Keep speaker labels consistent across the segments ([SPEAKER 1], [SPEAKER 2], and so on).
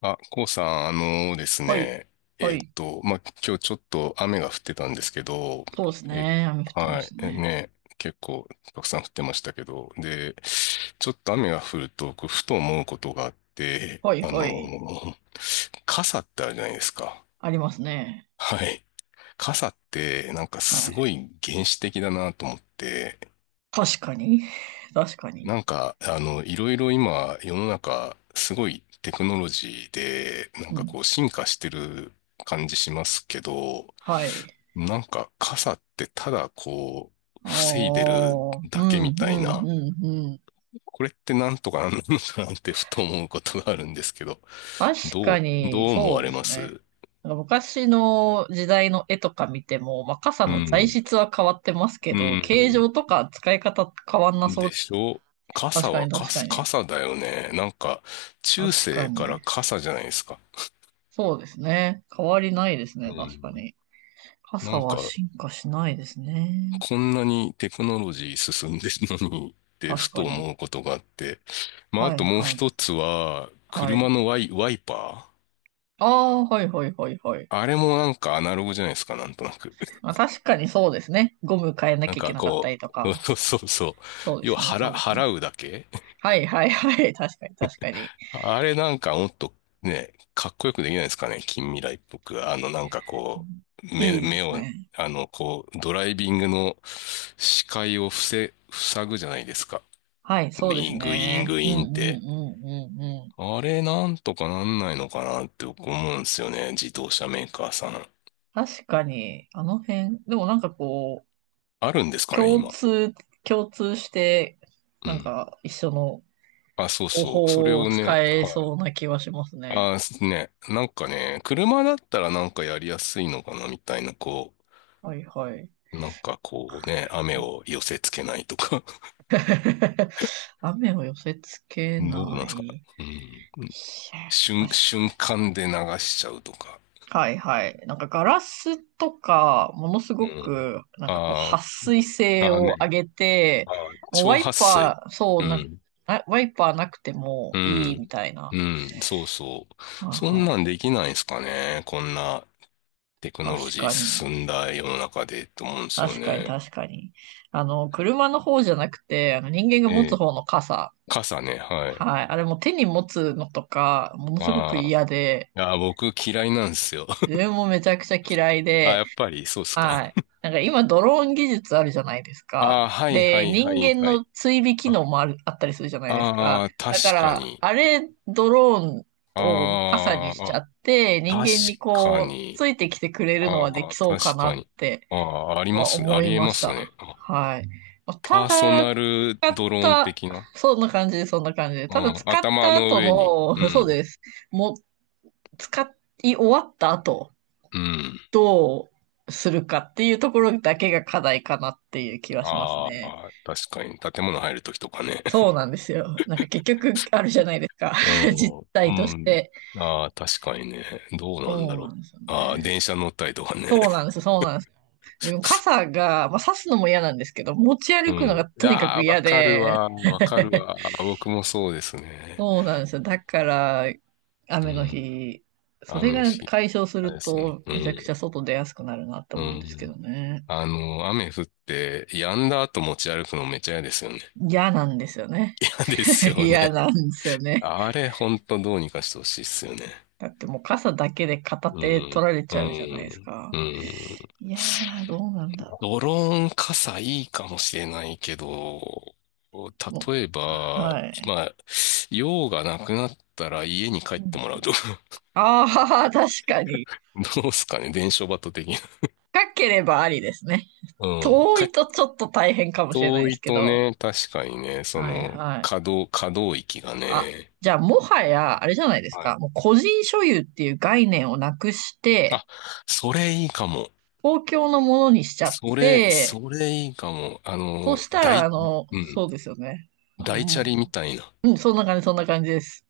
[SPEAKER 1] あ、こうさん、あのです
[SPEAKER 2] はい。
[SPEAKER 1] ね、
[SPEAKER 2] はい。
[SPEAKER 1] 今日ちょっと雨が降ってたんですけど、
[SPEAKER 2] そうです
[SPEAKER 1] え、
[SPEAKER 2] ね。雨降ってま
[SPEAKER 1] はい、
[SPEAKER 2] したね。
[SPEAKER 1] 結構たくさん降ってましたけど、で、ちょっと雨が降ると、こうふと思うことがあって、
[SPEAKER 2] はい、
[SPEAKER 1] あ
[SPEAKER 2] はい。
[SPEAKER 1] の、傘ってあるじゃないですか。
[SPEAKER 2] ありますね。
[SPEAKER 1] はい。傘って、なんか
[SPEAKER 2] は
[SPEAKER 1] すご
[SPEAKER 2] い。
[SPEAKER 1] い原始的だなと思って、
[SPEAKER 2] 確かに。確かに。
[SPEAKER 1] なんか、あの、いろいろ今、世の中、すごいテクノロジーで、な
[SPEAKER 2] う
[SPEAKER 1] んか
[SPEAKER 2] ん。
[SPEAKER 1] こう、進化してる感じしますけど、
[SPEAKER 2] はい。
[SPEAKER 1] なんか、傘ってただこう、
[SPEAKER 2] ああ、
[SPEAKER 1] 防いでる
[SPEAKER 2] うん、う
[SPEAKER 1] だけみ
[SPEAKER 2] ん、
[SPEAKER 1] たいな、
[SPEAKER 2] うん、うん。
[SPEAKER 1] これってなんとかなんのかなってふと思うことがあるんですけど、
[SPEAKER 2] 確
[SPEAKER 1] ど
[SPEAKER 2] か
[SPEAKER 1] う、
[SPEAKER 2] に、
[SPEAKER 1] どう思
[SPEAKER 2] そ
[SPEAKER 1] わ
[SPEAKER 2] うで
[SPEAKER 1] れま
[SPEAKER 2] すね。
[SPEAKER 1] す？
[SPEAKER 2] なんか昔の時代の絵とか見ても、まあ、傘
[SPEAKER 1] う
[SPEAKER 2] の材
[SPEAKER 1] ん。
[SPEAKER 2] 質は変わってますけ
[SPEAKER 1] う
[SPEAKER 2] ど、形
[SPEAKER 1] ん。
[SPEAKER 2] 状とか使い方変わんなそう。
[SPEAKER 1] でしょ？
[SPEAKER 2] 確
[SPEAKER 1] 傘
[SPEAKER 2] か
[SPEAKER 1] は
[SPEAKER 2] に、確か
[SPEAKER 1] 傘、
[SPEAKER 2] に。
[SPEAKER 1] 傘だよね。なんか、中
[SPEAKER 2] 確か
[SPEAKER 1] 世か
[SPEAKER 2] に。
[SPEAKER 1] ら傘じゃないですか。
[SPEAKER 2] そうですね。変わりないですね。
[SPEAKER 1] う
[SPEAKER 2] 確か
[SPEAKER 1] ん。
[SPEAKER 2] に。
[SPEAKER 1] な
[SPEAKER 2] 傘
[SPEAKER 1] ん
[SPEAKER 2] は
[SPEAKER 1] か、
[SPEAKER 2] 進化しないですね。
[SPEAKER 1] こんなにテクノロジー進んでるのにって
[SPEAKER 2] 確
[SPEAKER 1] ふと
[SPEAKER 2] かに。
[SPEAKER 1] 思うことがあって。まあ、あ
[SPEAKER 2] はい
[SPEAKER 1] ともう
[SPEAKER 2] はい。
[SPEAKER 1] 一つは、
[SPEAKER 2] はい。
[SPEAKER 1] 車のワイパー。
[SPEAKER 2] ああ、はいはいはいはい。
[SPEAKER 1] あれもなんかアナログじゃないですか、なんとなく。
[SPEAKER 2] まあ、確かにそうですね。ゴム変えな
[SPEAKER 1] なん
[SPEAKER 2] きゃいけ
[SPEAKER 1] か
[SPEAKER 2] なかった
[SPEAKER 1] こう、
[SPEAKER 2] りと か。
[SPEAKER 1] そうそうそう。
[SPEAKER 2] そうで
[SPEAKER 1] 要は
[SPEAKER 2] すね、そうですね。
[SPEAKER 1] 払うだけ。
[SPEAKER 2] はいはいはい。確かに確かに。
[SPEAKER 1] あれなんかもっとね、かっこよくできないですかね、近未来っぽく。あの、なんかこう、
[SPEAKER 2] いいで
[SPEAKER 1] 目
[SPEAKER 2] す
[SPEAKER 1] を、
[SPEAKER 2] ね。
[SPEAKER 1] あの、こう、ドライビングの視界を塞ぐじゃないですか。
[SPEAKER 2] はい、
[SPEAKER 1] グ
[SPEAKER 2] そうで
[SPEAKER 1] イ
[SPEAKER 2] す
[SPEAKER 1] ーン、グイーン、
[SPEAKER 2] ね。
[SPEAKER 1] グイ
[SPEAKER 2] うん
[SPEAKER 1] ーンっ
[SPEAKER 2] う
[SPEAKER 1] て。
[SPEAKER 2] んうんうんうん。
[SPEAKER 1] あれなんとかなんないのかなって僕思うんですよね。自動車メーカーさん。
[SPEAKER 2] 確かに、あの辺、でもなんかこう、
[SPEAKER 1] あるんですかね、
[SPEAKER 2] 共
[SPEAKER 1] 今。
[SPEAKER 2] 通、共通して、
[SPEAKER 1] う
[SPEAKER 2] なん
[SPEAKER 1] ん。
[SPEAKER 2] か一緒の
[SPEAKER 1] あ、そう
[SPEAKER 2] 方
[SPEAKER 1] そう。それ
[SPEAKER 2] 法を
[SPEAKER 1] をね、
[SPEAKER 2] 使え
[SPEAKER 1] は
[SPEAKER 2] そうな気はします
[SPEAKER 1] い。
[SPEAKER 2] ね。
[SPEAKER 1] あ、ね。なんかね、車だったらなんかやりやすいのかな、みたいな、こ
[SPEAKER 2] はいはい。
[SPEAKER 1] う、なんかこうね、雨を寄せつけないとか。
[SPEAKER 2] 雨を寄せつけ
[SPEAKER 1] どうな
[SPEAKER 2] な
[SPEAKER 1] ん
[SPEAKER 2] い。
[SPEAKER 1] ですか。
[SPEAKER 2] い
[SPEAKER 1] うん。
[SPEAKER 2] や、確か
[SPEAKER 1] 瞬
[SPEAKER 2] に。
[SPEAKER 1] 間で流しちゃうとか。
[SPEAKER 2] はいはい。なんかガラスとか、ものす
[SPEAKER 1] う
[SPEAKER 2] ご
[SPEAKER 1] ん。
[SPEAKER 2] く、なんかこう、
[SPEAKER 1] あ
[SPEAKER 2] 撥
[SPEAKER 1] ー、
[SPEAKER 2] 水性
[SPEAKER 1] あー
[SPEAKER 2] を
[SPEAKER 1] ね。
[SPEAKER 2] 上げて、
[SPEAKER 1] あー、
[SPEAKER 2] もう
[SPEAKER 1] 超
[SPEAKER 2] ワイ
[SPEAKER 1] 撥水。
[SPEAKER 2] パー、そ
[SPEAKER 1] う
[SPEAKER 2] うな、
[SPEAKER 1] ん。
[SPEAKER 2] あワイパーなくても
[SPEAKER 1] う
[SPEAKER 2] いいみ
[SPEAKER 1] ん。
[SPEAKER 2] たい
[SPEAKER 1] う
[SPEAKER 2] な。
[SPEAKER 1] ん。そうそ
[SPEAKER 2] は
[SPEAKER 1] う。
[SPEAKER 2] あ
[SPEAKER 1] そんな
[SPEAKER 2] は
[SPEAKER 1] んできないですかね。こんなテク
[SPEAKER 2] あ
[SPEAKER 1] ノロ
[SPEAKER 2] 確
[SPEAKER 1] ジー
[SPEAKER 2] かに。
[SPEAKER 1] 進んだ世の中でと思うんですよ
[SPEAKER 2] 確かに、
[SPEAKER 1] ね。
[SPEAKER 2] 確かに。あの、車の方じゃなくて、あの人間
[SPEAKER 1] え
[SPEAKER 2] が持つ
[SPEAKER 1] え。
[SPEAKER 2] 方の傘。
[SPEAKER 1] 傘ね。はい。
[SPEAKER 2] はい。あれも手に持つのとか、ものすごく
[SPEAKER 1] あ
[SPEAKER 2] 嫌で、
[SPEAKER 1] あ。ああ、僕嫌いなんですよ。
[SPEAKER 2] 自 分もめちゃくちゃ嫌い
[SPEAKER 1] ああ、
[SPEAKER 2] で、
[SPEAKER 1] やっぱりそうっすか。
[SPEAKER 2] はい。なんか今ドローン技術あるじゃないです
[SPEAKER 1] あ
[SPEAKER 2] か。
[SPEAKER 1] あ、はいは
[SPEAKER 2] で、
[SPEAKER 1] いは
[SPEAKER 2] 人
[SPEAKER 1] い
[SPEAKER 2] 間
[SPEAKER 1] は
[SPEAKER 2] の
[SPEAKER 1] い。
[SPEAKER 2] 追尾機
[SPEAKER 1] あ
[SPEAKER 2] 能もあったりするじゃないですか。
[SPEAKER 1] あー、
[SPEAKER 2] だか
[SPEAKER 1] 確か
[SPEAKER 2] ら、
[SPEAKER 1] に。
[SPEAKER 2] あれ、ドローン
[SPEAKER 1] あ
[SPEAKER 2] を傘にし
[SPEAKER 1] ー
[SPEAKER 2] ち
[SPEAKER 1] あ、
[SPEAKER 2] ゃって、人
[SPEAKER 1] 確
[SPEAKER 2] 間に
[SPEAKER 1] か
[SPEAKER 2] こう、
[SPEAKER 1] に。
[SPEAKER 2] ついてきてくれるの
[SPEAKER 1] あ
[SPEAKER 2] はでき
[SPEAKER 1] あ、
[SPEAKER 2] そう
[SPEAKER 1] 確
[SPEAKER 2] かな
[SPEAKER 1] か
[SPEAKER 2] っ
[SPEAKER 1] に。
[SPEAKER 2] て
[SPEAKER 1] ああ、ありま
[SPEAKER 2] は
[SPEAKER 1] すね。あ
[SPEAKER 2] 思い
[SPEAKER 1] りえ
[SPEAKER 2] ま
[SPEAKER 1] ま
[SPEAKER 2] し
[SPEAKER 1] す
[SPEAKER 2] た。
[SPEAKER 1] ね。あ、
[SPEAKER 2] はい。まあた
[SPEAKER 1] パーソ
[SPEAKER 2] だ、
[SPEAKER 1] ナル
[SPEAKER 2] 使っ
[SPEAKER 1] ドローン
[SPEAKER 2] た、
[SPEAKER 1] 的な。
[SPEAKER 2] そんな感じ、そんな感じ。ただ
[SPEAKER 1] ああ、
[SPEAKER 2] 使っ
[SPEAKER 1] 頭
[SPEAKER 2] た
[SPEAKER 1] の
[SPEAKER 2] 後
[SPEAKER 1] 上に。う
[SPEAKER 2] の、そう
[SPEAKER 1] ん。
[SPEAKER 2] です。もう、使い終わった後
[SPEAKER 1] うん。
[SPEAKER 2] どうするかっていうところだけが課題かなっていう気はします
[SPEAKER 1] あ
[SPEAKER 2] ね。
[SPEAKER 1] あ、確かに。建物入るときとかね。
[SPEAKER 2] そうなんですよ。なんか結局あるじゃないですか。実
[SPEAKER 1] う
[SPEAKER 2] 態と
[SPEAKER 1] ん。う
[SPEAKER 2] し
[SPEAKER 1] ん。
[SPEAKER 2] て。
[SPEAKER 1] ああ、確かにね。どうなんだ
[SPEAKER 2] そう
[SPEAKER 1] ろ
[SPEAKER 2] な
[SPEAKER 1] う。
[SPEAKER 2] んですよ
[SPEAKER 1] ああ、
[SPEAKER 2] ね。
[SPEAKER 1] 電車乗ったりとかね。
[SPEAKER 2] そうなんです、そうなんです。でも 傘が、まあ、差すのも嫌なんですけど、持ち
[SPEAKER 1] う
[SPEAKER 2] 歩くの
[SPEAKER 1] ん。い
[SPEAKER 2] がとにか
[SPEAKER 1] や
[SPEAKER 2] く
[SPEAKER 1] あ、わ
[SPEAKER 2] 嫌
[SPEAKER 1] かる
[SPEAKER 2] で。
[SPEAKER 1] わ。わかる わ。僕もそうですね。
[SPEAKER 2] そうなんですよ。だから、
[SPEAKER 1] う
[SPEAKER 2] 雨の
[SPEAKER 1] ん。
[SPEAKER 2] 日、それ
[SPEAKER 1] 雨の
[SPEAKER 2] が
[SPEAKER 1] 日。
[SPEAKER 2] 解消す
[SPEAKER 1] あれ
[SPEAKER 2] る
[SPEAKER 1] ですね。
[SPEAKER 2] と、
[SPEAKER 1] う
[SPEAKER 2] めちゃくちゃ
[SPEAKER 1] ん。
[SPEAKER 2] 外出やすくなるなと
[SPEAKER 1] う
[SPEAKER 2] 思うんですけど
[SPEAKER 1] ん。
[SPEAKER 2] ね。
[SPEAKER 1] あの、雨降って、止んだ後持ち歩くのめっちゃ嫌ですよね。
[SPEAKER 2] 嫌なんですよね。
[SPEAKER 1] 嫌です よ
[SPEAKER 2] 嫌
[SPEAKER 1] ね。
[SPEAKER 2] なんですよね。
[SPEAKER 1] あれ、ほんとどうにかしてほしいっすよね。
[SPEAKER 2] だってもう傘だけで片
[SPEAKER 1] う
[SPEAKER 2] 手取
[SPEAKER 1] ん、
[SPEAKER 2] られ
[SPEAKER 1] う
[SPEAKER 2] ちゃうじゃないです
[SPEAKER 1] ん、う
[SPEAKER 2] か。
[SPEAKER 1] ん。
[SPEAKER 2] いやー、どうなんだろ
[SPEAKER 1] ドローン傘いいかもしれないけど、
[SPEAKER 2] う。も
[SPEAKER 1] 例え
[SPEAKER 2] う、
[SPEAKER 1] ば、
[SPEAKER 2] はい。
[SPEAKER 1] 今、用がなくなったら家に帰ってもらうとか、
[SPEAKER 2] ああ、確かに。
[SPEAKER 1] どうすかね、伝承バト的な。
[SPEAKER 2] 深ければありですね。
[SPEAKER 1] うん。
[SPEAKER 2] 遠
[SPEAKER 1] 帰っ
[SPEAKER 2] い
[SPEAKER 1] て
[SPEAKER 2] とちょっと大変かもしれない
[SPEAKER 1] 遠
[SPEAKER 2] です
[SPEAKER 1] い
[SPEAKER 2] け
[SPEAKER 1] と
[SPEAKER 2] ど。
[SPEAKER 1] ね、確かにね、そ
[SPEAKER 2] はい
[SPEAKER 1] の、
[SPEAKER 2] はい。
[SPEAKER 1] 可動域が
[SPEAKER 2] あ、
[SPEAKER 1] ね。
[SPEAKER 2] じゃあもはや、あれじゃないです
[SPEAKER 1] は
[SPEAKER 2] か。
[SPEAKER 1] い。
[SPEAKER 2] もう個人所有っていう概念をなくして、
[SPEAKER 1] あ、それいいかも。
[SPEAKER 2] 公共のものにしちゃって、
[SPEAKER 1] それいいかも。あ
[SPEAKER 2] そ
[SPEAKER 1] の、
[SPEAKER 2] したら、あ
[SPEAKER 1] 大、
[SPEAKER 2] の、
[SPEAKER 1] うん、
[SPEAKER 2] そうですよね。
[SPEAKER 1] 大チャ
[SPEAKER 2] も
[SPEAKER 1] リみたいな。
[SPEAKER 2] ううん、そんな感じ、そんな感じです。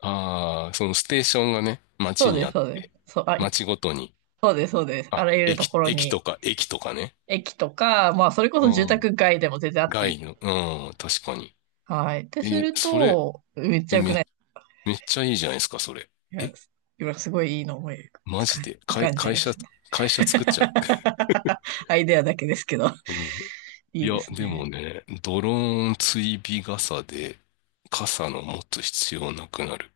[SPEAKER 1] ああ、そのステーションがね、
[SPEAKER 2] そ
[SPEAKER 1] 街
[SPEAKER 2] う
[SPEAKER 1] に
[SPEAKER 2] で
[SPEAKER 1] あ
[SPEAKER 2] す、
[SPEAKER 1] っ
[SPEAKER 2] そうです。
[SPEAKER 1] て、
[SPEAKER 2] そう、あ、い
[SPEAKER 1] 街ごとに、
[SPEAKER 2] そうです、そうです。あ
[SPEAKER 1] あ、
[SPEAKER 2] らゆるところに、
[SPEAKER 1] 駅とかね。
[SPEAKER 2] 駅とか、まあ、それこ
[SPEAKER 1] う
[SPEAKER 2] そ住宅
[SPEAKER 1] ん。
[SPEAKER 2] 街でも全然あっていい
[SPEAKER 1] 街
[SPEAKER 2] と。
[SPEAKER 1] の、うん、確かに。
[SPEAKER 2] はい。ってす
[SPEAKER 1] え、
[SPEAKER 2] る
[SPEAKER 1] それ、
[SPEAKER 2] と、めっちゃ
[SPEAKER 1] え、
[SPEAKER 2] 良くな
[SPEAKER 1] め、
[SPEAKER 2] い
[SPEAKER 1] めっちゃいいじゃないですか、それ。
[SPEAKER 2] いや
[SPEAKER 1] え、
[SPEAKER 2] 今すごいいいの思い
[SPEAKER 1] マ
[SPEAKER 2] つか
[SPEAKER 1] ジで、
[SPEAKER 2] 浮かんじゃいましたね。
[SPEAKER 1] 会社作っちゃう。
[SPEAKER 2] アイデアだけですけど、
[SPEAKER 1] うん。
[SPEAKER 2] い
[SPEAKER 1] い
[SPEAKER 2] いで
[SPEAKER 1] や、
[SPEAKER 2] す
[SPEAKER 1] でも
[SPEAKER 2] ね。
[SPEAKER 1] ね、ドローン追尾傘で、傘の持つ必要なくなる。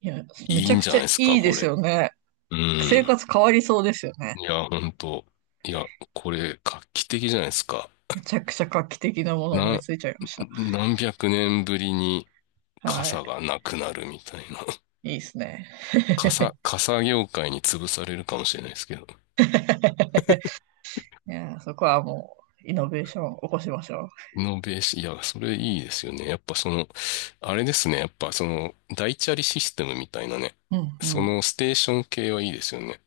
[SPEAKER 2] いや、め
[SPEAKER 1] い
[SPEAKER 2] ち
[SPEAKER 1] い
[SPEAKER 2] ゃ
[SPEAKER 1] ん
[SPEAKER 2] く
[SPEAKER 1] じゃ
[SPEAKER 2] ち
[SPEAKER 1] な
[SPEAKER 2] ゃ
[SPEAKER 1] いですか、
[SPEAKER 2] いいで
[SPEAKER 1] こ
[SPEAKER 2] す
[SPEAKER 1] れ。
[SPEAKER 2] よね。
[SPEAKER 1] う
[SPEAKER 2] 生
[SPEAKER 1] ん。
[SPEAKER 2] 活変わりそうですよね。
[SPEAKER 1] いや、ほんと。いや、これ、画期的じゃないですか。
[SPEAKER 2] めちゃくちゃ画期的なもの思い
[SPEAKER 1] な、
[SPEAKER 2] ついちゃいまし
[SPEAKER 1] 何百年ぶりに
[SPEAKER 2] た。はい。
[SPEAKER 1] 傘がなくなるみたいな。
[SPEAKER 2] いいですね。
[SPEAKER 1] 傘業界に潰されるかもしれないですけど。
[SPEAKER 2] いや、そこはもう、イノベーション起こしましょ
[SPEAKER 1] イノベーション、いや、それいいですよね。やっぱその、あれですね。やっぱその、大チャリシステムみたいなね。
[SPEAKER 2] う。うんう
[SPEAKER 1] そ
[SPEAKER 2] ん。
[SPEAKER 1] のステーション系はいいですよね。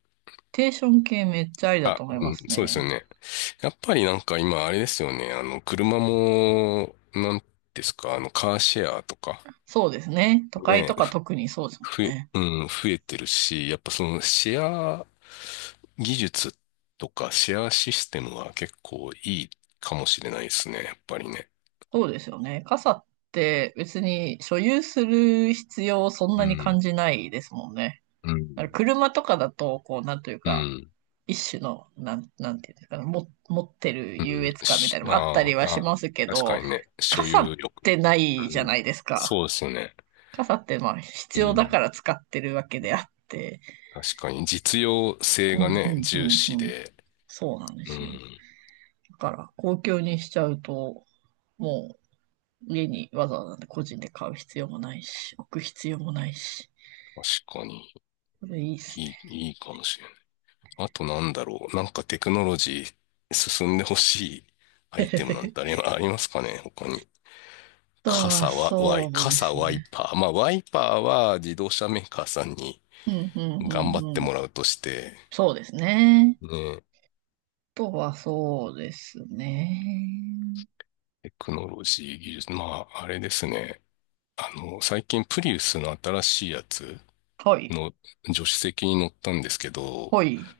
[SPEAKER 2] テーション系めっちゃありだ
[SPEAKER 1] あ、
[SPEAKER 2] と思い
[SPEAKER 1] う
[SPEAKER 2] ま
[SPEAKER 1] ん、
[SPEAKER 2] す
[SPEAKER 1] そうですよ
[SPEAKER 2] ね。
[SPEAKER 1] ね。やっぱりなんか今あれですよね。あの、車も、なんですか、あの、カーシェアとか。
[SPEAKER 2] そうですね。都会と
[SPEAKER 1] ね、
[SPEAKER 2] か特にそうですもん
[SPEAKER 1] 増え、
[SPEAKER 2] ね。
[SPEAKER 1] うん、増えてるし、やっぱそのシェア技術とかシェアシステムは結構いいかもしれないですね、やっぱりね。
[SPEAKER 2] そうですよね。傘って別に所有する必要をそん
[SPEAKER 1] う
[SPEAKER 2] なに感
[SPEAKER 1] ん、
[SPEAKER 2] じないですもんね。
[SPEAKER 1] うん、
[SPEAKER 2] だから車とかだと、こう、なんという
[SPEAKER 1] う
[SPEAKER 2] か、
[SPEAKER 1] ん、
[SPEAKER 2] 一種の、なんていうんですかね、も、持ってる
[SPEAKER 1] う
[SPEAKER 2] 優
[SPEAKER 1] ん。
[SPEAKER 2] 越感みた
[SPEAKER 1] し、
[SPEAKER 2] いなのもあった
[SPEAKER 1] あ
[SPEAKER 2] り
[SPEAKER 1] ー
[SPEAKER 2] はし
[SPEAKER 1] あー、
[SPEAKER 2] ますけ
[SPEAKER 1] 確
[SPEAKER 2] ど、
[SPEAKER 1] かにね、所
[SPEAKER 2] 傘
[SPEAKER 1] 有
[SPEAKER 2] っ
[SPEAKER 1] 欲。
[SPEAKER 2] てない
[SPEAKER 1] う
[SPEAKER 2] じゃ
[SPEAKER 1] ん、
[SPEAKER 2] ないですか。
[SPEAKER 1] そうですよね。
[SPEAKER 2] 傘ってまあ
[SPEAKER 1] う
[SPEAKER 2] 必要だか
[SPEAKER 1] ん、
[SPEAKER 2] ら使ってるわけであって。
[SPEAKER 1] 確かに実用性
[SPEAKER 2] うん、う
[SPEAKER 1] がね、
[SPEAKER 2] ん、う
[SPEAKER 1] 重
[SPEAKER 2] ん、
[SPEAKER 1] 視
[SPEAKER 2] うん。
[SPEAKER 1] で、
[SPEAKER 2] そうなんで
[SPEAKER 1] う
[SPEAKER 2] すよ。
[SPEAKER 1] ん、
[SPEAKER 2] だから公共にしちゃうと、もう家にわざわざ個人で買う必要もないし、置く必要もないし、
[SPEAKER 1] 確かに
[SPEAKER 2] これいいです
[SPEAKER 1] いい、いいかもしれない。あとなんだろう。なんかテクノロジー進んでほしいアイテムなんてあり、
[SPEAKER 2] ね。
[SPEAKER 1] ありますかね他に。
[SPEAKER 2] あとは
[SPEAKER 1] 傘は、ワイ、
[SPEAKER 2] そうで
[SPEAKER 1] 傘
[SPEAKER 2] すね。
[SPEAKER 1] ワイパー。まあ、ワイパーは自動車メーカーさんに
[SPEAKER 2] うんうん
[SPEAKER 1] 頑張っ
[SPEAKER 2] う
[SPEAKER 1] て
[SPEAKER 2] んうん。
[SPEAKER 1] もらうとして、
[SPEAKER 2] そうですね。
[SPEAKER 1] ね、
[SPEAKER 2] あとはそうですね。
[SPEAKER 1] テクノロジー技術。まあ、あれですね。あの、最近プリウスの新しいやつ
[SPEAKER 2] はい。
[SPEAKER 1] の助手席に乗ったんですけど、
[SPEAKER 2] はい。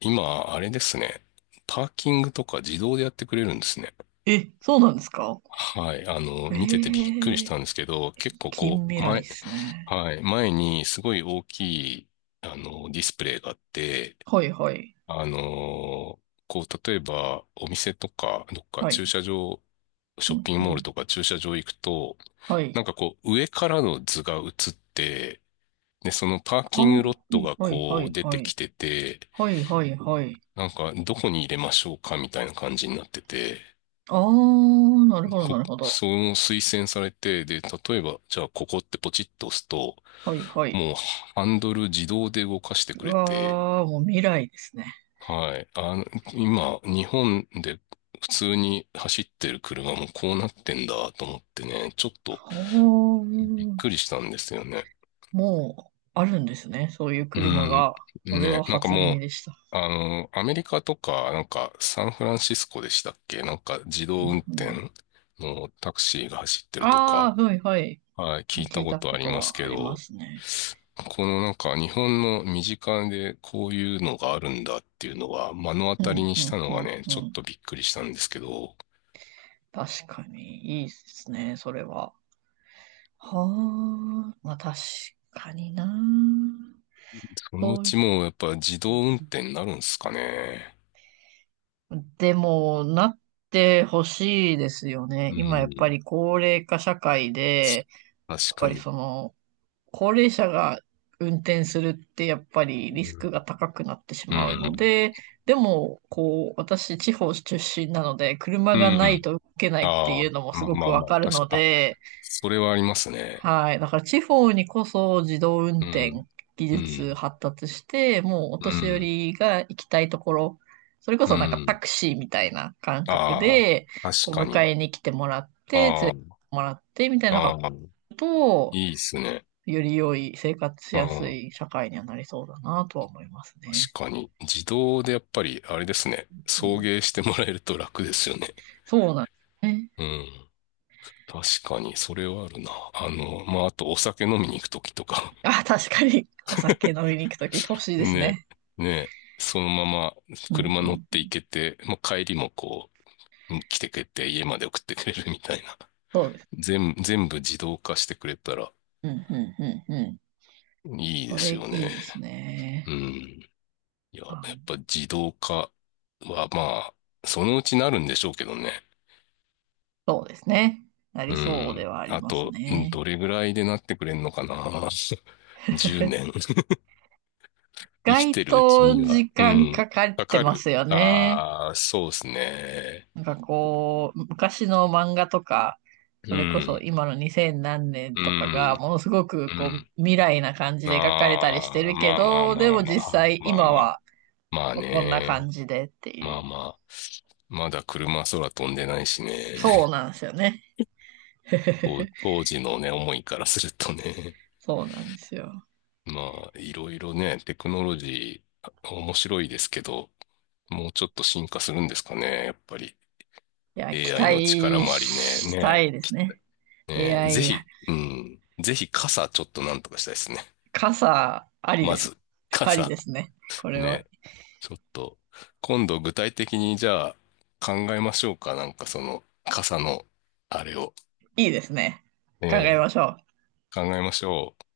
[SPEAKER 1] 今、あれですね。パーキングとか自動でやってくれるんですね。
[SPEAKER 2] え、そうなんですか。
[SPEAKER 1] はい。あの、
[SPEAKER 2] え
[SPEAKER 1] 見ててびっくりし
[SPEAKER 2] ー、
[SPEAKER 1] たんですけど、結構こ
[SPEAKER 2] 近
[SPEAKER 1] う、
[SPEAKER 2] 未来で
[SPEAKER 1] 前、
[SPEAKER 2] すね。
[SPEAKER 1] はい。前にすごい大きい、あの、ディスプレイがあって、
[SPEAKER 2] はいはい。
[SPEAKER 1] あの、こう、例えばお店とか、どっか
[SPEAKER 2] は
[SPEAKER 1] 駐
[SPEAKER 2] い。
[SPEAKER 1] 車場、
[SPEAKER 2] う
[SPEAKER 1] ショッ
[SPEAKER 2] ん
[SPEAKER 1] ピング
[SPEAKER 2] う
[SPEAKER 1] モール
[SPEAKER 2] ん。
[SPEAKER 1] とか駐車場行くと、
[SPEAKER 2] はい。
[SPEAKER 1] なんかこう、上からの図が映って、で、そのパー
[SPEAKER 2] あ
[SPEAKER 1] キングロ
[SPEAKER 2] ー
[SPEAKER 1] ットが
[SPEAKER 2] はいはいは
[SPEAKER 1] こ
[SPEAKER 2] い
[SPEAKER 1] う出
[SPEAKER 2] は
[SPEAKER 1] てき
[SPEAKER 2] い。
[SPEAKER 1] てて、
[SPEAKER 2] はいはいはい。
[SPEAKER 1] なんかどこに入れましょうかみたいな感じになってて、
[SPEAKER 2] ああ、なるほど、な
[SPEAKER 1] こ、
[SPEAKER 2] るほど。
[SPEAKER 1] その推薦されて、で、例えば、じゃあここってポチッと押すと、
[SPEAKER 2] はいはい。
[SPEAKER 1] もうハンドル自動で動かしてく
[SPEAKER 2] う
[SPEAKER 1] れて、
[SPEAKER 2] わあ、もう未来ですね。
[SPEAKER 1] はい。あの、今、日本で普通に走ってる車もこうなってんだと思ってね、ちょっと
[SPEAKER 2] ほ
[SPEAKER 1] びっ
[SPEAKER 2] ー
[SPEAKER 1] くりしたんですよね。
[SPEAKER 2] もう、あるんですね。そういう
[SPEAKER 1] う
[SPEAKER 2] 車
[SPEAKER 1] ん。
[SPEAKER 2] が。それは
[SPEAKER 1] ね、なんか
[SPEAKER 2] 初
[SPEAKER 1] も
[SPEAKER 2] 耳
[SPEAKER 1] う、
[SPEAKER 2] でした。
[SPEAKER 1] あの、アメリカとか、なんかサンフランシスコでしたっけ、なんか自
[SPEAKER 2] う
[SPEAKER 1] 動
[SPEAKER 2] ん
[SPEAKER 1] 運
[SPEAKER 2] う
[SPEAKER 1] 転
[SPEAKER 2] ん、
[SPEAKER 1] のタクシーが走ってるとか、
[SPEAKER 2] ああ、はいはい。
[SPEAKER 1] はい、聞い
[SPEAKER 2] 聞
[SPEAKER 1] た
[SPEAKER 2] い
[SPEAKER 1] こ
[SPEAKER 2] た
[SPEAKER 1] と
[SPEAKER 2] こ
[SPEAKER 1] あり
[SPEAKER 2] と
[SPEAKER 1] ます
[SPEAKER 2] は
[SPEAKER 1] け
[SPEAKER 2] ありま
[SPEAKER 1] ど、
[SPEAKER 2] すね。
[SPEAKER 1] このなんか日本の身近でこういうのがあるんだっていうのは目の当
[SPEAKER 2] うん、
[SPEAKER 1] たりに
[SPEAKER 2] う
[SPEAKER 1] した
[SPEAKER 2] ん、
[SPEAKER 1] の
[SPEAKER 2] う
[SPEAKER 1] が
[SPEAKER 2] ん、
[SPEAKER 1] ね、ち
[SPEAKER 2] う
[SPEAKER 1] ょっ
[SPEAKER 2] ん。
[SPEAKER 1] とびっくりしたんですけど、
[SPEAKER 2] 確かに、いいですね、それは。はあ、まあ確かにな。
[SPEAKER 1] そのう
[SPEAKER 2] そうい
[SPEAKER 1] ちもうやっぱ自
[SPEAKER 2] う。
[SPEAKER 1] 動運転になるんですかね。
[SPEAKER 2] でも、なってほしいですよね。
[SPEAKER 1] う
[SPEAKER 2] 今やっぱ
[SPEAKER 1] ん。
[SPEAKER 2] り高齢化社会で、
[SPEAKER 1] 確
[SPEAKER 2] やっ
[SPEAKER 1] か
[SPEAKER 2] ぱり
[SPEAKER 1] に。
[SPEAKER 2] その、高齢者が運転するってやっぱり
[SPEAKER 1] う
[SPEAKER 2] リス
[SPEAKER 1] ん。
[SPEAKER 2] クが高くなってし
[SPEAKER 1] う
[SPEAKER 2] まうの
[SPEAKER 1] ん。
[SPEAKER 2] で、でも、こう、私、地方出身なので、車
[SPEAKER 1] う
[SPEAKER 2] がない
[SPEAKER 1] ん。
[SPEAKER 2] と動けないって
[SPEAKER 1] ああ、
[SPEAKER 2] いうのもす
[SPEAKER 1] まあ
[SPEAKER 2] ご
[SPEAKER 1] ま
[SPEAKER 2] く
[SPEAKER 1] あ
[SPEAKER 2] わ
[SPEAKER 1] まあ、
[SPEAKER 2] かるの
[SPEAKER 1] 確か、あ、
[SPEAKER 2] で、
[SPEAKER 1] それはありますね。
[SPEAKER 2] はい。だから地方にこそ自動運
[SPEAKER 1] う
[SPEAKER 2] 転
[SPEAKER 1] ん。
[SPEAKER 2] 技
[SPEAKER 1] う
[SPEAKER 2] 術
[SPEAKER 1] ん。
[SPEAKER 2] 発達して、もうお
[SPEAKER 1] う
[SPEAKER 2] 年寄
[SPEAKER 1] ん。
[SPEAKER 2] りが行きたいところ、それこ
[SPEAKER 1] う
[SPEAKER 2] そなんかタ
[SPEAKER 1] ん。
[SPEAKER 2] クシーみたいな感覚
[SPEAKER 1] あ
[SPEAKER 2] で、
[SPEAKER 1] あ、確
[SPEAKER 2] こう
[SPEAKER 1] か
[SPEAKER 2] 迎
[SPEAKER 1] に。
[SPEAKER 2] えに来てもらって、連れてっ
[SPEAKER 1] あ
[SPEAKER 2] てもらってみたい
[SPEAKER 1] あ、
[SPEAKER 2] なこ
[SPEAKER 1] ああ。
[SPEAKER 2] とと、
[SPEAKER 1] いいっすね。
[SPEAKER 2] より良い生活し
[SPEAKER 1] う
[SPEAKER 2] やす
[SPEAKER 1] ん。
[SPEAKER 2] い社会にはなりそうだなとは思いますね。
[SPEAKER 1] 確かに。自動でやっぱり、あれですね。
[SPEAKER 2] う
[SPEAKER 1] 送
[SPEAKER 2] ん。
[SPEAKER 1] 迎してもらえると楽ですよね。
[SPEAKER 2] そうなんですね。
[SPEAKER 1] うん。確かに、それはあるな。あの、まあ、あとお酒飲みに行くときとか。
[SPEAKER 2] あ、確かにお酒飲みに行くとき欲しい です
[SPEAKER 1] ね、
[SPEAKER 2] ね。
[SPEAKER 1] ね、そのまま
[SPEAKER 2] うん
[SPEAKER 1] 車
[SPEAKER 2] う
[SPEAKER 1] 乗って
[SPEAKER 2] ん。
[SPEAKER 1] 行けて、まあ、帰りもこう、来てくれて家まで送ってくれるみたいな。
[SPEAKER 2] そうです。
[SPEAKER 1] 全部自動化してくれたら
[SPEAKER 2] うんうんうんうん。
[SPEAKER 1] いいで
[SPEAKER 2] これ
[SPEAKER 1] す
[SPEAKER 2] い
[SPEAKER 1] よ
[SPEAKER 2] い
[SPEAKER 1] ね。
[SPEAKER 2] です
[SPEAKER 1] う
[SPEAKER 2] ね。
[SPEAKER 1] ん。いや、
[SPEAKER 2] あ
[SPEAKER 1] やっぱ自動化はまあ、そのうちなるんでしょうけどね。
[SPEAKER 2] そうですね。なり
[SPEAKER 1] う
[SPEAKER 2] そうで
[SPEAKER 1] ん。
[SPEAKER 2] はあり
[SPEAKER 1] あ
[SPEAKER 2] ます
[SPEAKER 1] と、うん、
[SPEAKER 2] ね。
[SPEAKER 1] どれぐらいでなってくれんのかな？ 10 年。
[SPEAKER 2] 意
[SPEAKER 1] 生き
[SPEAKER 2] 外
[SPEAKER 1] てるうち
[SPEAKER 2] と
[SPEAKER 1] には、
[SPEAKER 2] 時
[SPEAKER 1] う
[SPEAKER 2] 間
[SPEAKER 1] ん。
[SPEAKER 2] かかっ
[SPEAKER 1] か
[SPEAKER 2] て
[SPEAKER 1] か
[SPEAKER 2] ま
[SPEAKER 1] る。
[SPEAKER 2] すよね。
[SPEAKER 1] ああ、そうですね。
[SPEAKER 2] なんかこう、昔の漫画とか、そ
[SPEAKER 1] う
[SPEAKER 2] れこそ
[SPEAKER 1] ん。
[SPEAKER 2] 今の2000何年
[SPEAKER 1] う
[SPEAKER 2] とかが、
[SPEAKER 1] ん。
[SPEAKER 2] ものすごく
[SPEAKER 1] う
[SPEAKER 2] こう、
[SPEAKER 1] ん。
[SPEAKER 2] 未来な感じで描かれたりして
[SPEAKER 1] ああ、
[SPEAKER 2] るけ
[SPEAKER 1] まあまあ
[SPEAKER 2] ど、
[SPEAKER 1] ま
[SPEAKER 2] で
[SPEAKER 1] あ
[SPEAKER 2] も
[SPEAKER 1] ま
[SPEAKER 2] 実
[SPEAKER 1] あ。
[SPEAKER 2] 際
[SPEAKER 1] まあ
[SPEAKER 2] 今
[SPEAKER 1] まあ。
[SPEAKER 2] は
[SPEAKER 1] まあ
[SPEAKER 2] こんな
[SPEAKER 1] ね。
[SPEAKER 2] 感じでって
[SPEAKER 1] ま
[SPEAKER 2] い
[SPEAKER 1] あ
[SPEAKER 2] う。
[SPEAKER 1] まあ。まだ車空飛んでないしね。
[SPEAKER 2] そう なんですよね。
[SPEAKER 1] 当 当時のね、思いからするとね。
[SPEAKER 2] そうなんですよ。
[SPEAKER 1] まあ、いろいろね、テクノロジー、面白いですけど、もうちょっと進化するんですかね、やっぱり。
[SPEAKER 2] いや、期
[SPEAKER 1] AI の力
[SPEAKER 2] 待
[SPEAKER 1] もありね。
[SPEAKER 2] したいですね。
[SPEAKER 1] ねえ、ぜ
[SPEAKER 2] AI 発
[SPEAKER 1] ひ、うん、ぜひ傘ちょっとなんとかしたいですね。
[SPEAKER 2] 傘ありで
[SPEAKER 1] ま
[SPEAKER 2] す。
[SPEAKER 1] ず、
[SPEAKER 2] あり
[SPEAKER 1] 傘。
[SPEAKER 2] ですね。これ
[SPEAKER 1] ね
[SPEAKER 2] は
[SPEAKER 1] え、ちょっと、今度具体的にじゃあ考えましょうか。なんかその傘のあれを、
[SPEAKER 2] いいですね。
[SPEAKER 1] ね
[SPEAKER 2] 考え
[SPEAKER 1] え、
[SPEAKER 2] ましょう。
[SPEAKER 1] 考えましょう。